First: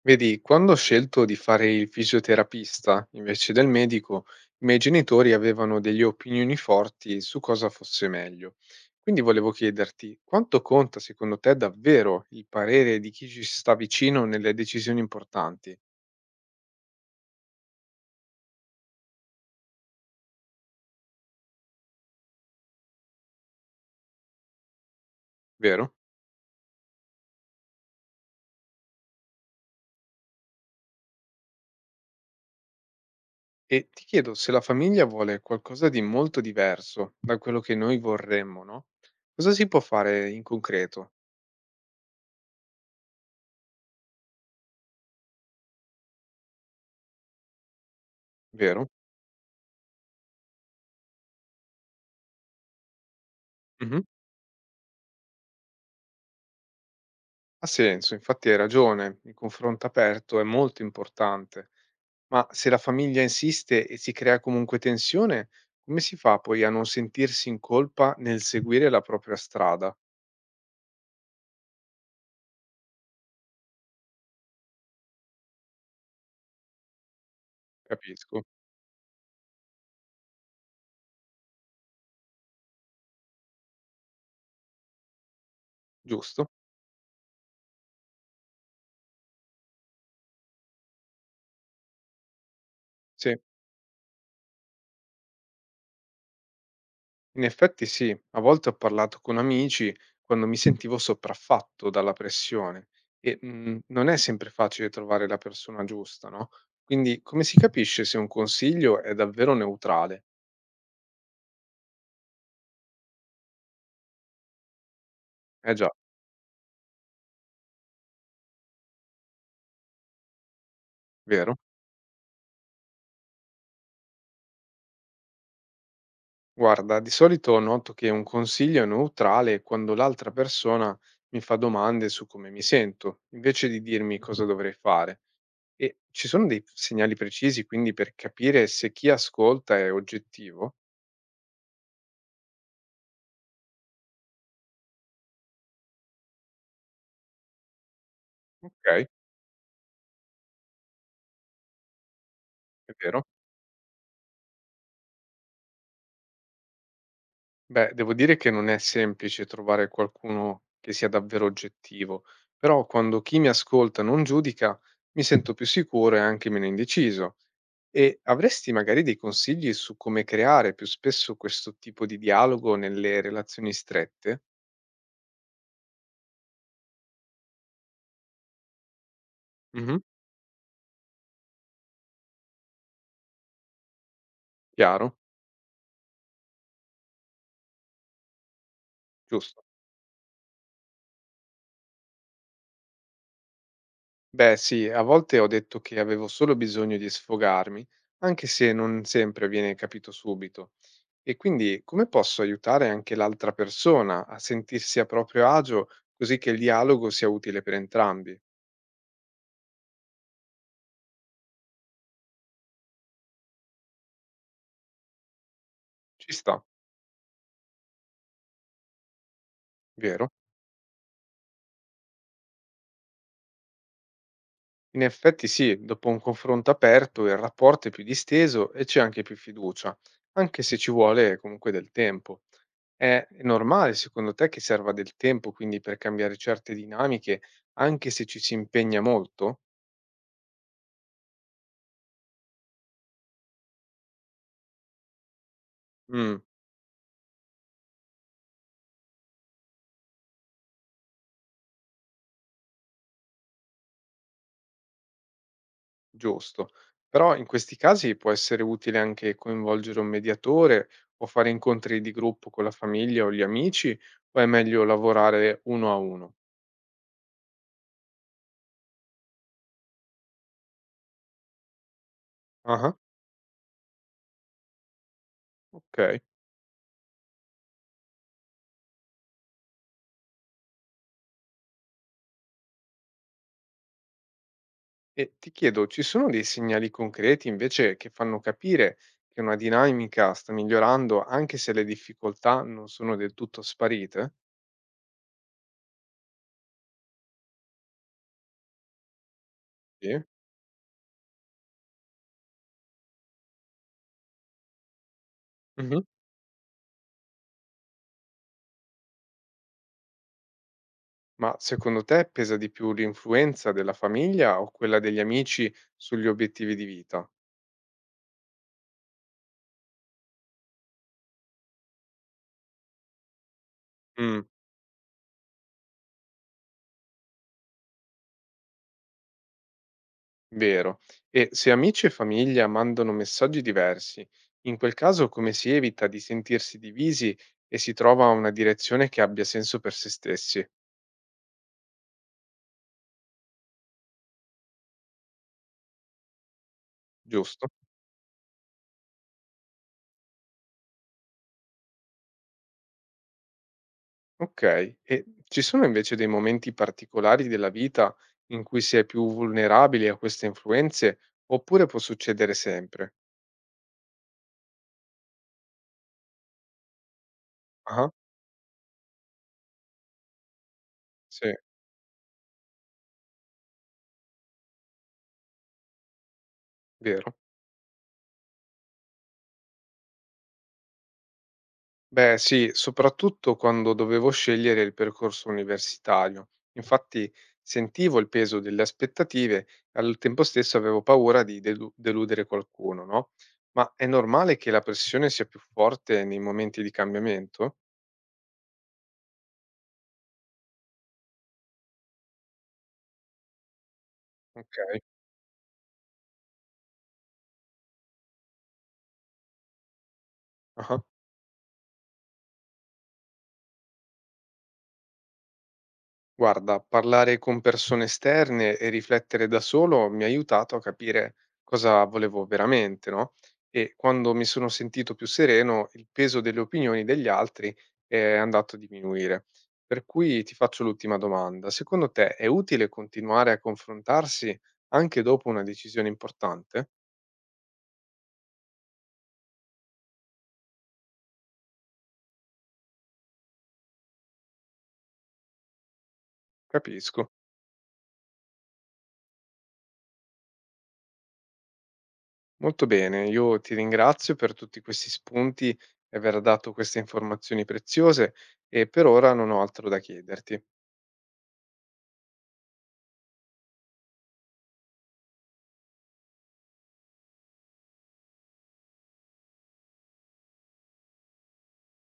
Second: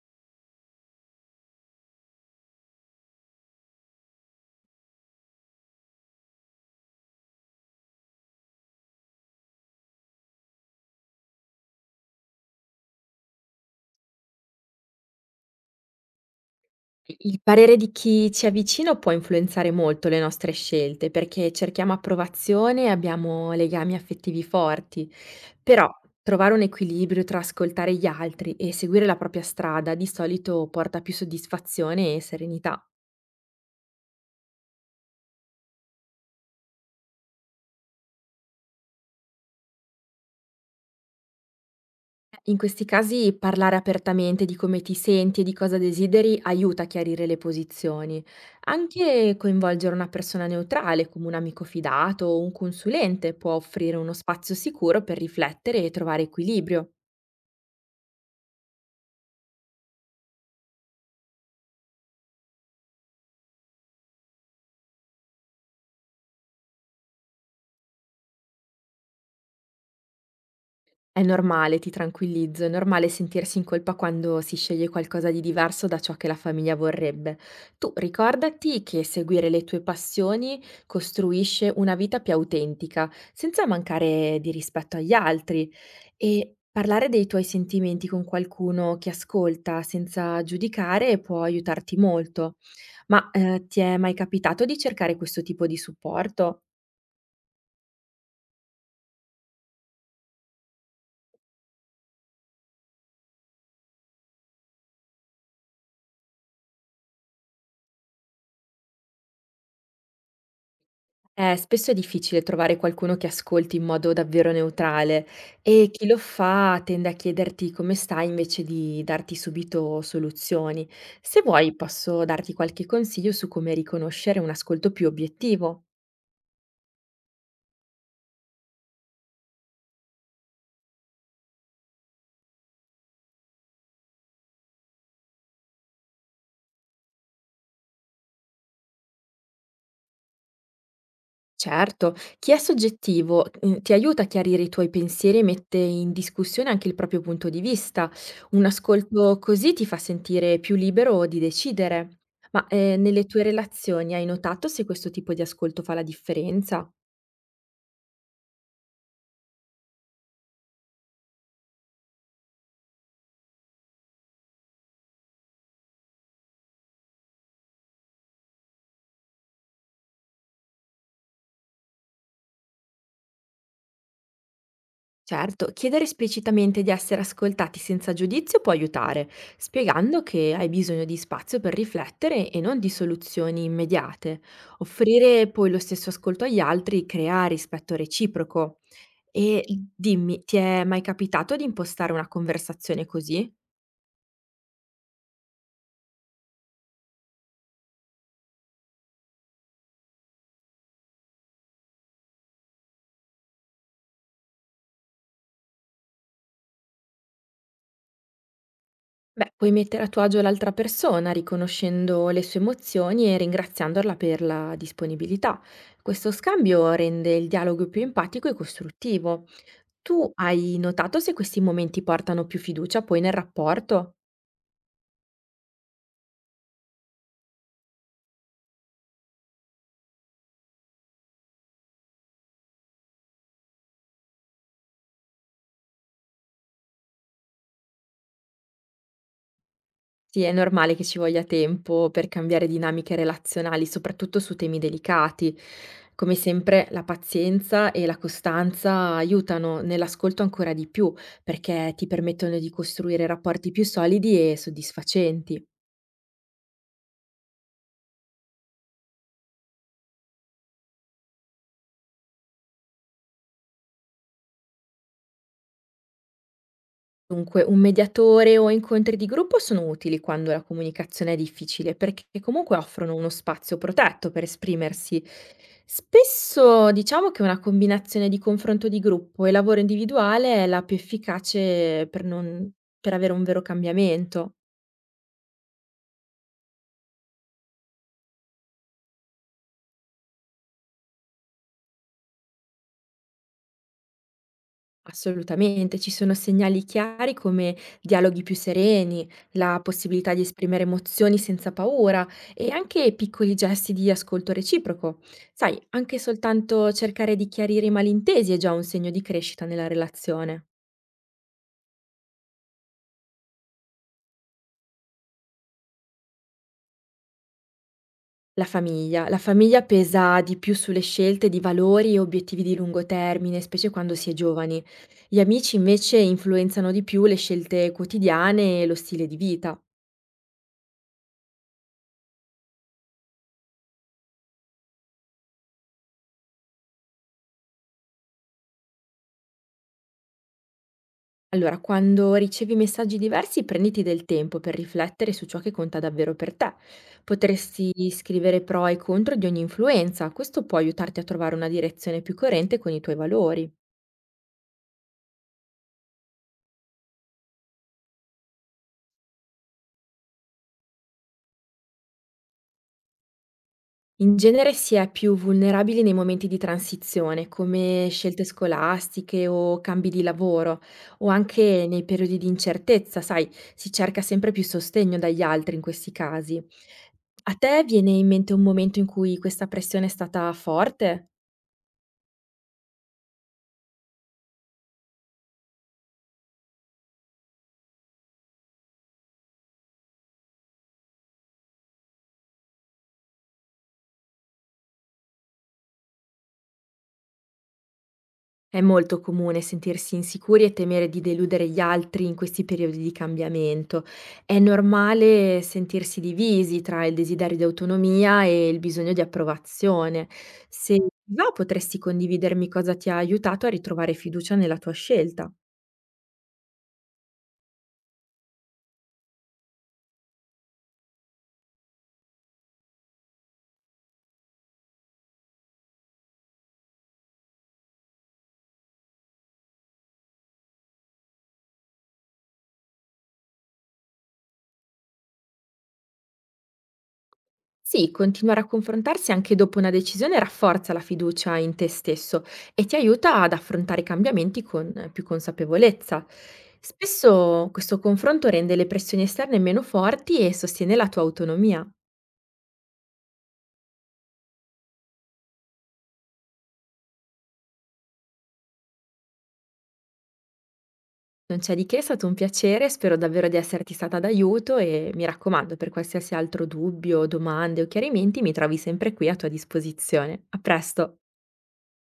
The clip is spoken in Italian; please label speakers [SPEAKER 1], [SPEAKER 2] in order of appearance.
[SPEAKER 1] Vedi, quando ho scelto di fare il fisioterapista invece del medico, i miei genitori avevano delle opinioni forti su cosa fosse meglio. Quindi volevo chiederti, quanto conta secondo te davvero il parere di chi ci sta vicino nelle decisioni importanti,
[SPEAKER 2] Il parere di chi ci è vicino può influenzare molto le nostre scelte, perché cerchiamo approvazione e abbiamo legami affettivi forti. Però
[SPEAKER 1] vero?
[SPEAKER 2] trovare un equilibrio tra ascoltare gli altri e seguire la propria strada di solito porta più soddisfazione e serenità.
[SPEAKER 1] E ti chiedo se la famiglia vuole qualcosa di molto diverso da quello che noi vorremmo, no? Cosa si può fare in concreto,
[SPEAKER 2] In questi casi parlare apertamente di come ti senti e di cosa desideri aiuta a chiarire le posizioni.
[SPEAKER 1] vero?
[SPEAKER 2] Anche coinvolgere una persona neutrale, come un amico fidato o un consulente, può offrire
[SPEAKER 1] Mhm.
[SPEAKER 2] uno spazio sicuro per riflettere e trovare equilibrio.
[SPEAKER 1] Ha senso, infatti hai ragione, il confronto aperto è molto importante. Ma se la famiglia insiste e si crea comunque tensione, come si fa poi a non sentirsi in colpa nel seguire la propria strada?
[SPEAKER 2] È normale, ti tranquillizzo, è normale sentirsi in colpa quando si sceglie qualcosa di diverso da ciò che la famiglia vorrebbe. Tu
[SPEAKER 1] Capisco,
[SPEAKER 2] ricordati che seguire le tue passioni costruisce una vita più autentica, senza mancare di rispetto agli altri
[SPEAKER 1] giusto?
[SPEAKER 2] e parlare dei tuoi sentimenti con qualcuno che ascolta senza giudicare può aiutarti molto.
[SPEAKER 1] Sì,
[SPEAKER 2] Ti è mai capitato di cercare questo tipo di supporto?
[SPEAKER 1] in effetti sì, a volte ho parlato con amici quando mi sentivo sopraffatto dalla pressione e non è sempre facile trovare la persona giusta, no? Quindi come si capisce se un consiglio è davvero neutrale?
[SPEAKER 2] Spesso è difficile trovare qualcuno che ascolti in modo davvero neutrale
[SPEAKER 1] Eh
[SPEAKER 2] e
[SPEAKER 1] già,
[SPEAKER 2] chi lo fa tende a chiederti come stai invece di darti subito soluzioni. Se
[SPEAKER 1] vero?
[SPEAKER 2] vuoi, posso darti qualche consiglio su come riconoscere un ascolto più obiettivo.
[SPEAKER 1] Guarda, di solito noto che un consiglio è neutrale quando l'altra persona mi fa domande su come mi sento, invece di dirmi cosa dovrei fare. E ci sono dei segnali precisi, quindi, per capire se chi ascolta è oggettivo?
[SPEAKER 2] Certo, chi è soggettivo, ti aiuta a chiarire i tuoi pensieri e mette in discussione anche il proprio punto di vista. Un
[SPEAKER 1] Ok,
[SPEAKER 2] ascolto così ti fa sentire più libero di decidere.
[SPEAKER 1] è
[SPEAKER 2] Nelle
[SPEAKER 1] vero.
[SPEAKER 2] tue relazioni hai notato se questo tipo di ascolto fa la differenza?
[SPEAKER 1] Beh, devo dire che non è semplice trovare qualcuno che sia davvero oggettivo, però quando chi mi ascolta non giudica, mi sento più sicuro e anche meno indeciso. E avresti magari dei consigli su come creare più spesso questo tipo di dialogo nelle relazioni strette?
[SPEAKER 2] Certo, chiedere esplicitamente di essere ascoltati senza giudizio può aiutare,
[SPEAKER 1] Mh-mh.
[SPEAKER 2] spiegando che hai bisogno di spazio per riflettere e non di soluzioni immediate.
[SPEAKER 1] Chiaro,
[SPEAKER 2] Offrire poi lo stesso ascolto agli altri crea rispetto reciproco.
[SPEAKER 1] giusto.
[SPEAKER 2] E dimmi, ti è mai capitato di impostare una conversazione così?
[SPEAKER 1] Beh sì, a volte ho detto che avevo solo bisogno di sfogarmi, anche se non sempre viene capito subito. E quindi come posso aiutare anche l'altra persona a sentirsi a proprio agio, così che il dialogo sia utile per entrambi?
[SPEAKER 2] Beh, puoi mettere a tuo agio l'altra persona, riconoscendo le sue emozioni e ringraziandola per la disponibilità. Questo
[SPEAKER 1] Ci sta,
[SPEAKER 2] scambio rende il dialogo più empatico e costruttivo.
[SPEAKER 1] vero?
[SPEAKER 2] Tu hai notato se questi momenti portano più fiducia poi nel rapporto?
[SPEAKER 1] In effetti sì, dopo un confronto aperto il rapporto è più disteso e c'è anche più fiducia, anche se ci vuole comunque del tempo. È normale secondo te che serva del tempo quindi per cambiare certe dinamiche, anche se ci si impegna molto?
[SPEAKER 2] Sì, è normale che ci voglia tempo per cambiare dinamiche relazionali, soprattutto su temi delicati. Come
[SPEAKER 1] Mm,
[SPEAKER 2] sempre, la pazienza e la costanza aiutano nell'ascolto ancora di più, perché ti permettono di costruire rapporti più solidi e soddisfacenti.
[SPEAKER 1] giusto. Però in questi casi può essere utile anche coinvolgere un mediatore o fare incontri di gruppo con la famiglia o gli amici, o è meglio lavorare uno a uno?
[SPEAKER 2] Dunque, un mediatore o incontri di gruppo sono utili quando la comunicazione è difficile, perché comunque
[SPEAKER 1] Ah,
[SPEAKER 2] offrono uno spazio protetto per esprimersi.
[SPEAKER 1] ok.
[SPEAKER 2] Spesso diciamo che una combinazione di confronto di gruppo e lavoro individuale è la più efficace per per avere un vero cambiamento.
[SPEAKER 1] E ti chiedo, ci sono dei segnali concreti invece che fanno capire che una dinamica sta migliorando anche se le difficoltà non sono del tutto sparite?
[SPEAKER 2] Assolutamente, ci sono segnali chiari come dialoghi più sereni, la
[SPEAKER 1] Sì.
[SPEAKER 2] possibilità di esprimere emozioni senza paura e anche piccoli gesti di ascolto reciproco. Sai,
[SPEAKER 1] Mhm.
[SPEAKER 2] anche soltanto cercare di chiarire i malintesi è già un segno di crescita nella relazione.
[SPEAKER 1] Ma secondo te pesa di più l'influenza della famiglia o quella degli amici sugli obiettivi di vita?
[SPEAKER 2] La famiglia. La famiglia pesa di più sulle scelte di valori e obiettivi di lungo termine, specie quando si è
[SPEAKER 1] Mm.
[SPEAKER 2] giovani. Gli amici invece influenzano di più le scelte quotidiane e lo stile di vita.
[SPEAKER 1] Vero. E se amici e famiglia mandano messaggi diversi, in quel caso come si evita di sentirsi divisi e si trova una direzione che abbia senso per se stessi,
[SPEAKER 2] Allora, quando ricevi messaggi diversi, prenditi del tempo per riflettere su ciò che conta davvero per te.
[SPEAKER 1] giusto?
[SPEAKER 2] Potresti scrivere pro e contro di ogni influenza, questo può aiutarti a trovare una direzione più coerente con i tuoi valori.
[SPEAKER 1] Okay, e ci sono invece dei momenti particolari della vita in cui si è più vulnerabili a queste influenze, oppure può succedere sempre?
[SPEAKER 2] In genere si è più vulnerabili nei momenti di transizione, come
[SPEAKER 1] Ah-ah,
[SPEAKER 2] scelte scolastiche o cambi di lavoro, o
[SPEAKER 1] sì,
[SPEAKER 2] anche nei periodi di incertezza, sai, si cerca sempre più sostegno dagli altri in questi casi.
[SPEAKER 1] vero.
[SPEAKER 2] A te viene in mente un momento in cui questa pressione è stata forte?
[SPEAKER 1] Beh sì, soprattutto quando dovevo scegliere il percorso universitario. Infatti sentivo il peso delle aspettative e al tempo stesso avevo paura di deludere qualcuno, no, ma è normale che la pressione sia più forte nei momenti di cambiamento?
[SPEAKER 2] È molto comune sentirsi insicuri e temere di deludere gli altri in questi periodi di cambiamento. È
[SPEAKER 1] Okay,
[SPEAKER 2] normale sentirsi divisi tra il desiderio di autonomia e il bisogno di approvazione. Se
[SPEAKER 1] ah-ah.
[SPEAKER 2] ti va, potresti condividermi cosa ti ha aiutato a ritrovare fiducia nella tua scelta.
[SPEAKER 1] Guarda, parlare con persone esterne e riflettere da solo mi ha aiutato a capire cosa volevo veramente, no? E quando mi sono sentito più sereno, il peso delle opinioni degli altri è andato a diminuire. Per cui ti faccio l'ultima domanda. Secondo te è utile continuare a confrontarsi anche dopo una decisione importante?
[SPEAKER 2] Sì, continuare a confrontarsi anche dopo una decisione rafforza la fiducia in te stesso e ti aiuta ad affrontare i cambiamenti con più consapevolezza.
[SPEAKER 1] Capisco.
[SPEAKER 2] Spesso questo confronto rende le pressioni esterne meno forti e sostiene la tua autonomia.
[SPEAKER 1] Molto bene, io ti ringrazio per tutti questi spunti e aver dato queste informazioni preziose e per ora non ho altro da chiederti.
[SPEAKER 2] Non c'è di che, è stato un piacere, spero davvero di esserti stata d'aiuto e mi raccomando, per qualsiasi altro dubbio, domande o chiarimenti, mi trovi sempre qui a tua disposizione. A presto!